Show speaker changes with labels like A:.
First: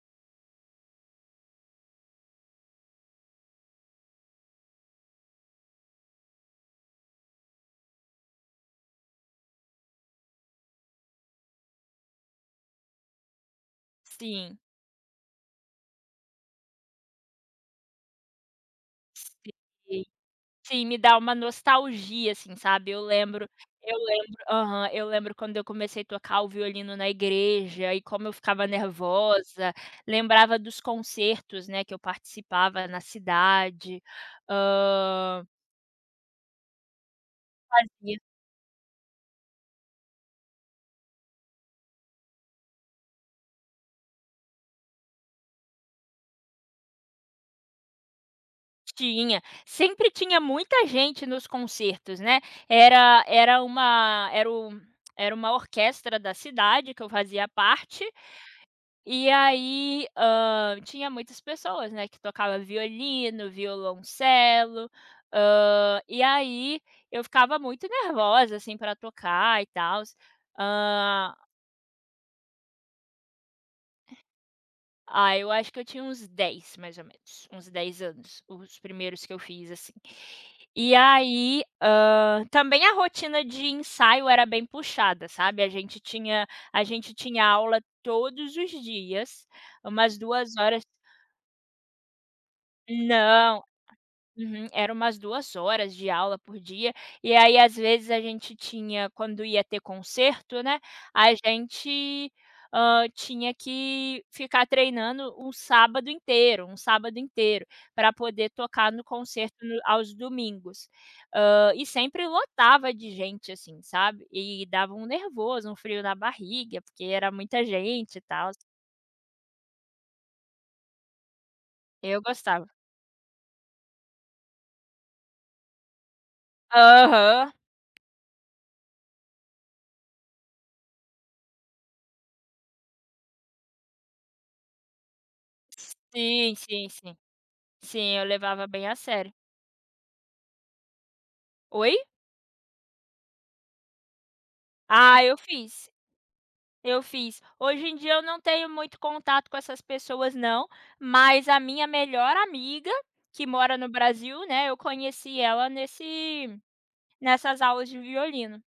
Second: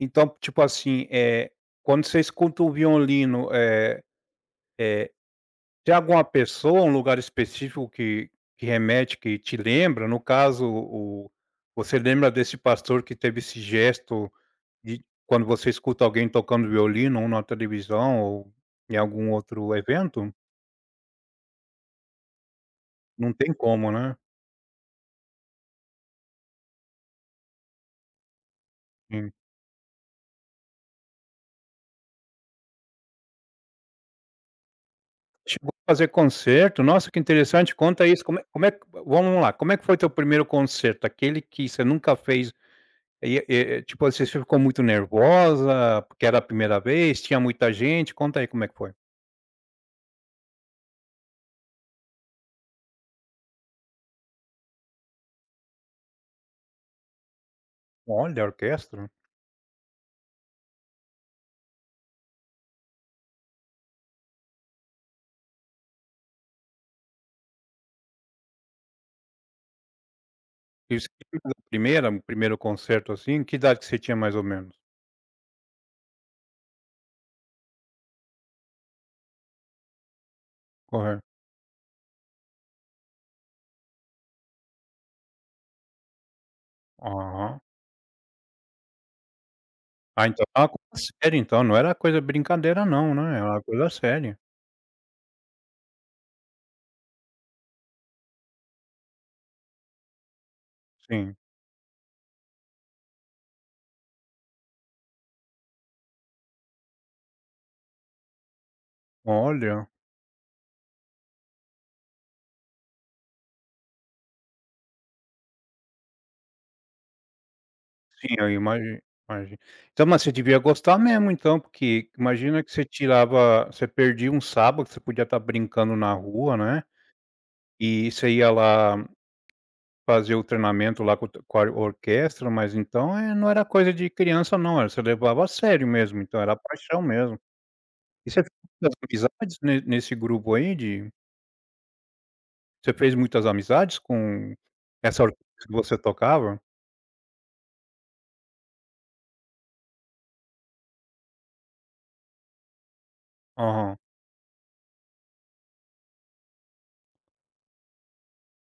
A: Então, tipo assim, eh, quando você escuta o violino, eh eh, tem alguma pessoa, um lugar específico que que remete que te lembra? No caso, o você lembra desse pastor que teve esse gesto
B: Sim.
A: de quando você escuta alguém tocando violino ou na televisão ou em algum outro
B: Sim,
A: evento?
B: sim, me dá uma nostalgia, assim, sabe. Eu
A: Não
B: lembro
A: tem como,
B: eu
A: né.
B: lembro aham, eu lembro quando eu comecei tocar o violino na igreja e como eu ficava
A: In
B: nervosa, lembrava dos concertos, né, que eu participava na cidade. Hã
A: Tipo, fazer concerto? Nossa que interessante, conta
B: Fazia.
A: isso, como é como é, vamos lá, como é que foi teu primeiro concerto? Aquele que você nunca fez, e e tipo, assim, você ficou muito nervosa, porque era a primeira vez, tinha muita gente, conta aí como é que foi.
B: Tinha, sempre tinha muita gente nos concertos, né. Era era uma era o era uma orquestra da cidade que eu fazia parte,
A: Olha, orquestra.
B: e aí, hã, tinha muitas pessoas, né, que tocava violino, violoncelo, hã, e aí eu ficava muito nervosa, assim, pra tocar e tals.
A: Isso
B: Hã
A: [unintelligible] primeira o primeiro conserto, assim, que idade que você tinha mais ou menos?
B: Ah, eu acho que eu tinha uns 10 mais ou menos, uns 10 anos, os primeiros que eu fiz, assim. E
A: [unintelligible]
B: aí, hã, também a rotina de ensaio era bem puxada, sabe, a gente tinha a gente tinha
A: Aham.
B: aula todos os dias, umas
A: Ah, então
B: 2 horas
A: [unintelligible] séria então, não era coisa brincadeira não, né, era uma
B: Não.
A: coisa séria.
B: Uhum, era umas 2 horas de aula por dia, e aí às vezes a gente tinha quando ia ter conserto, né, a
A: Sim.
B: gente, hã, tinha que ficar treinando um sábado inteiro um sábado inteiro, pra poder tocar no concerto no
A: Olha.
B: aos domingos. Hã, e sempre lotava de gente, assim, sabe. E dava um nervoso, um frio na barriga porque era muita gente e
A: Sim, eu
B: tals.
A: imagi imagi então, mas você devia gostar mesmo então, porque
B: Eu
A: imagina
B: gostava.
A: que você tirava você perdia um sábado, que você podia estar brincando na rua, né,
B: Aham.
A: e você ia lá, fazer o treinamento lá com o te com a orquestra. Mas então, eh, não era coisa de criança não, era você levava a sério mesmo, então
B: Sim,
A: era
B: sim,
A: paixão
B: sim.
A: mesmo.
B: Sim, eu
A: E [unintelligible]
B: levava bem a sério.
A: né, nesse grupo aí de
B: Oi?
A: Você fez muitas amizades com
B: Ah,
A: essa
B: eu
A: que
B: fiz.
A: você tocava?
B: Eu fiz. Hoje em dia eu não tenho muito contato com essas pessoas não, mas a minha melhor amiga que mora no
A: Aham.
B: Brasil, né, eu conheci ela nesse nessas aulas de violino.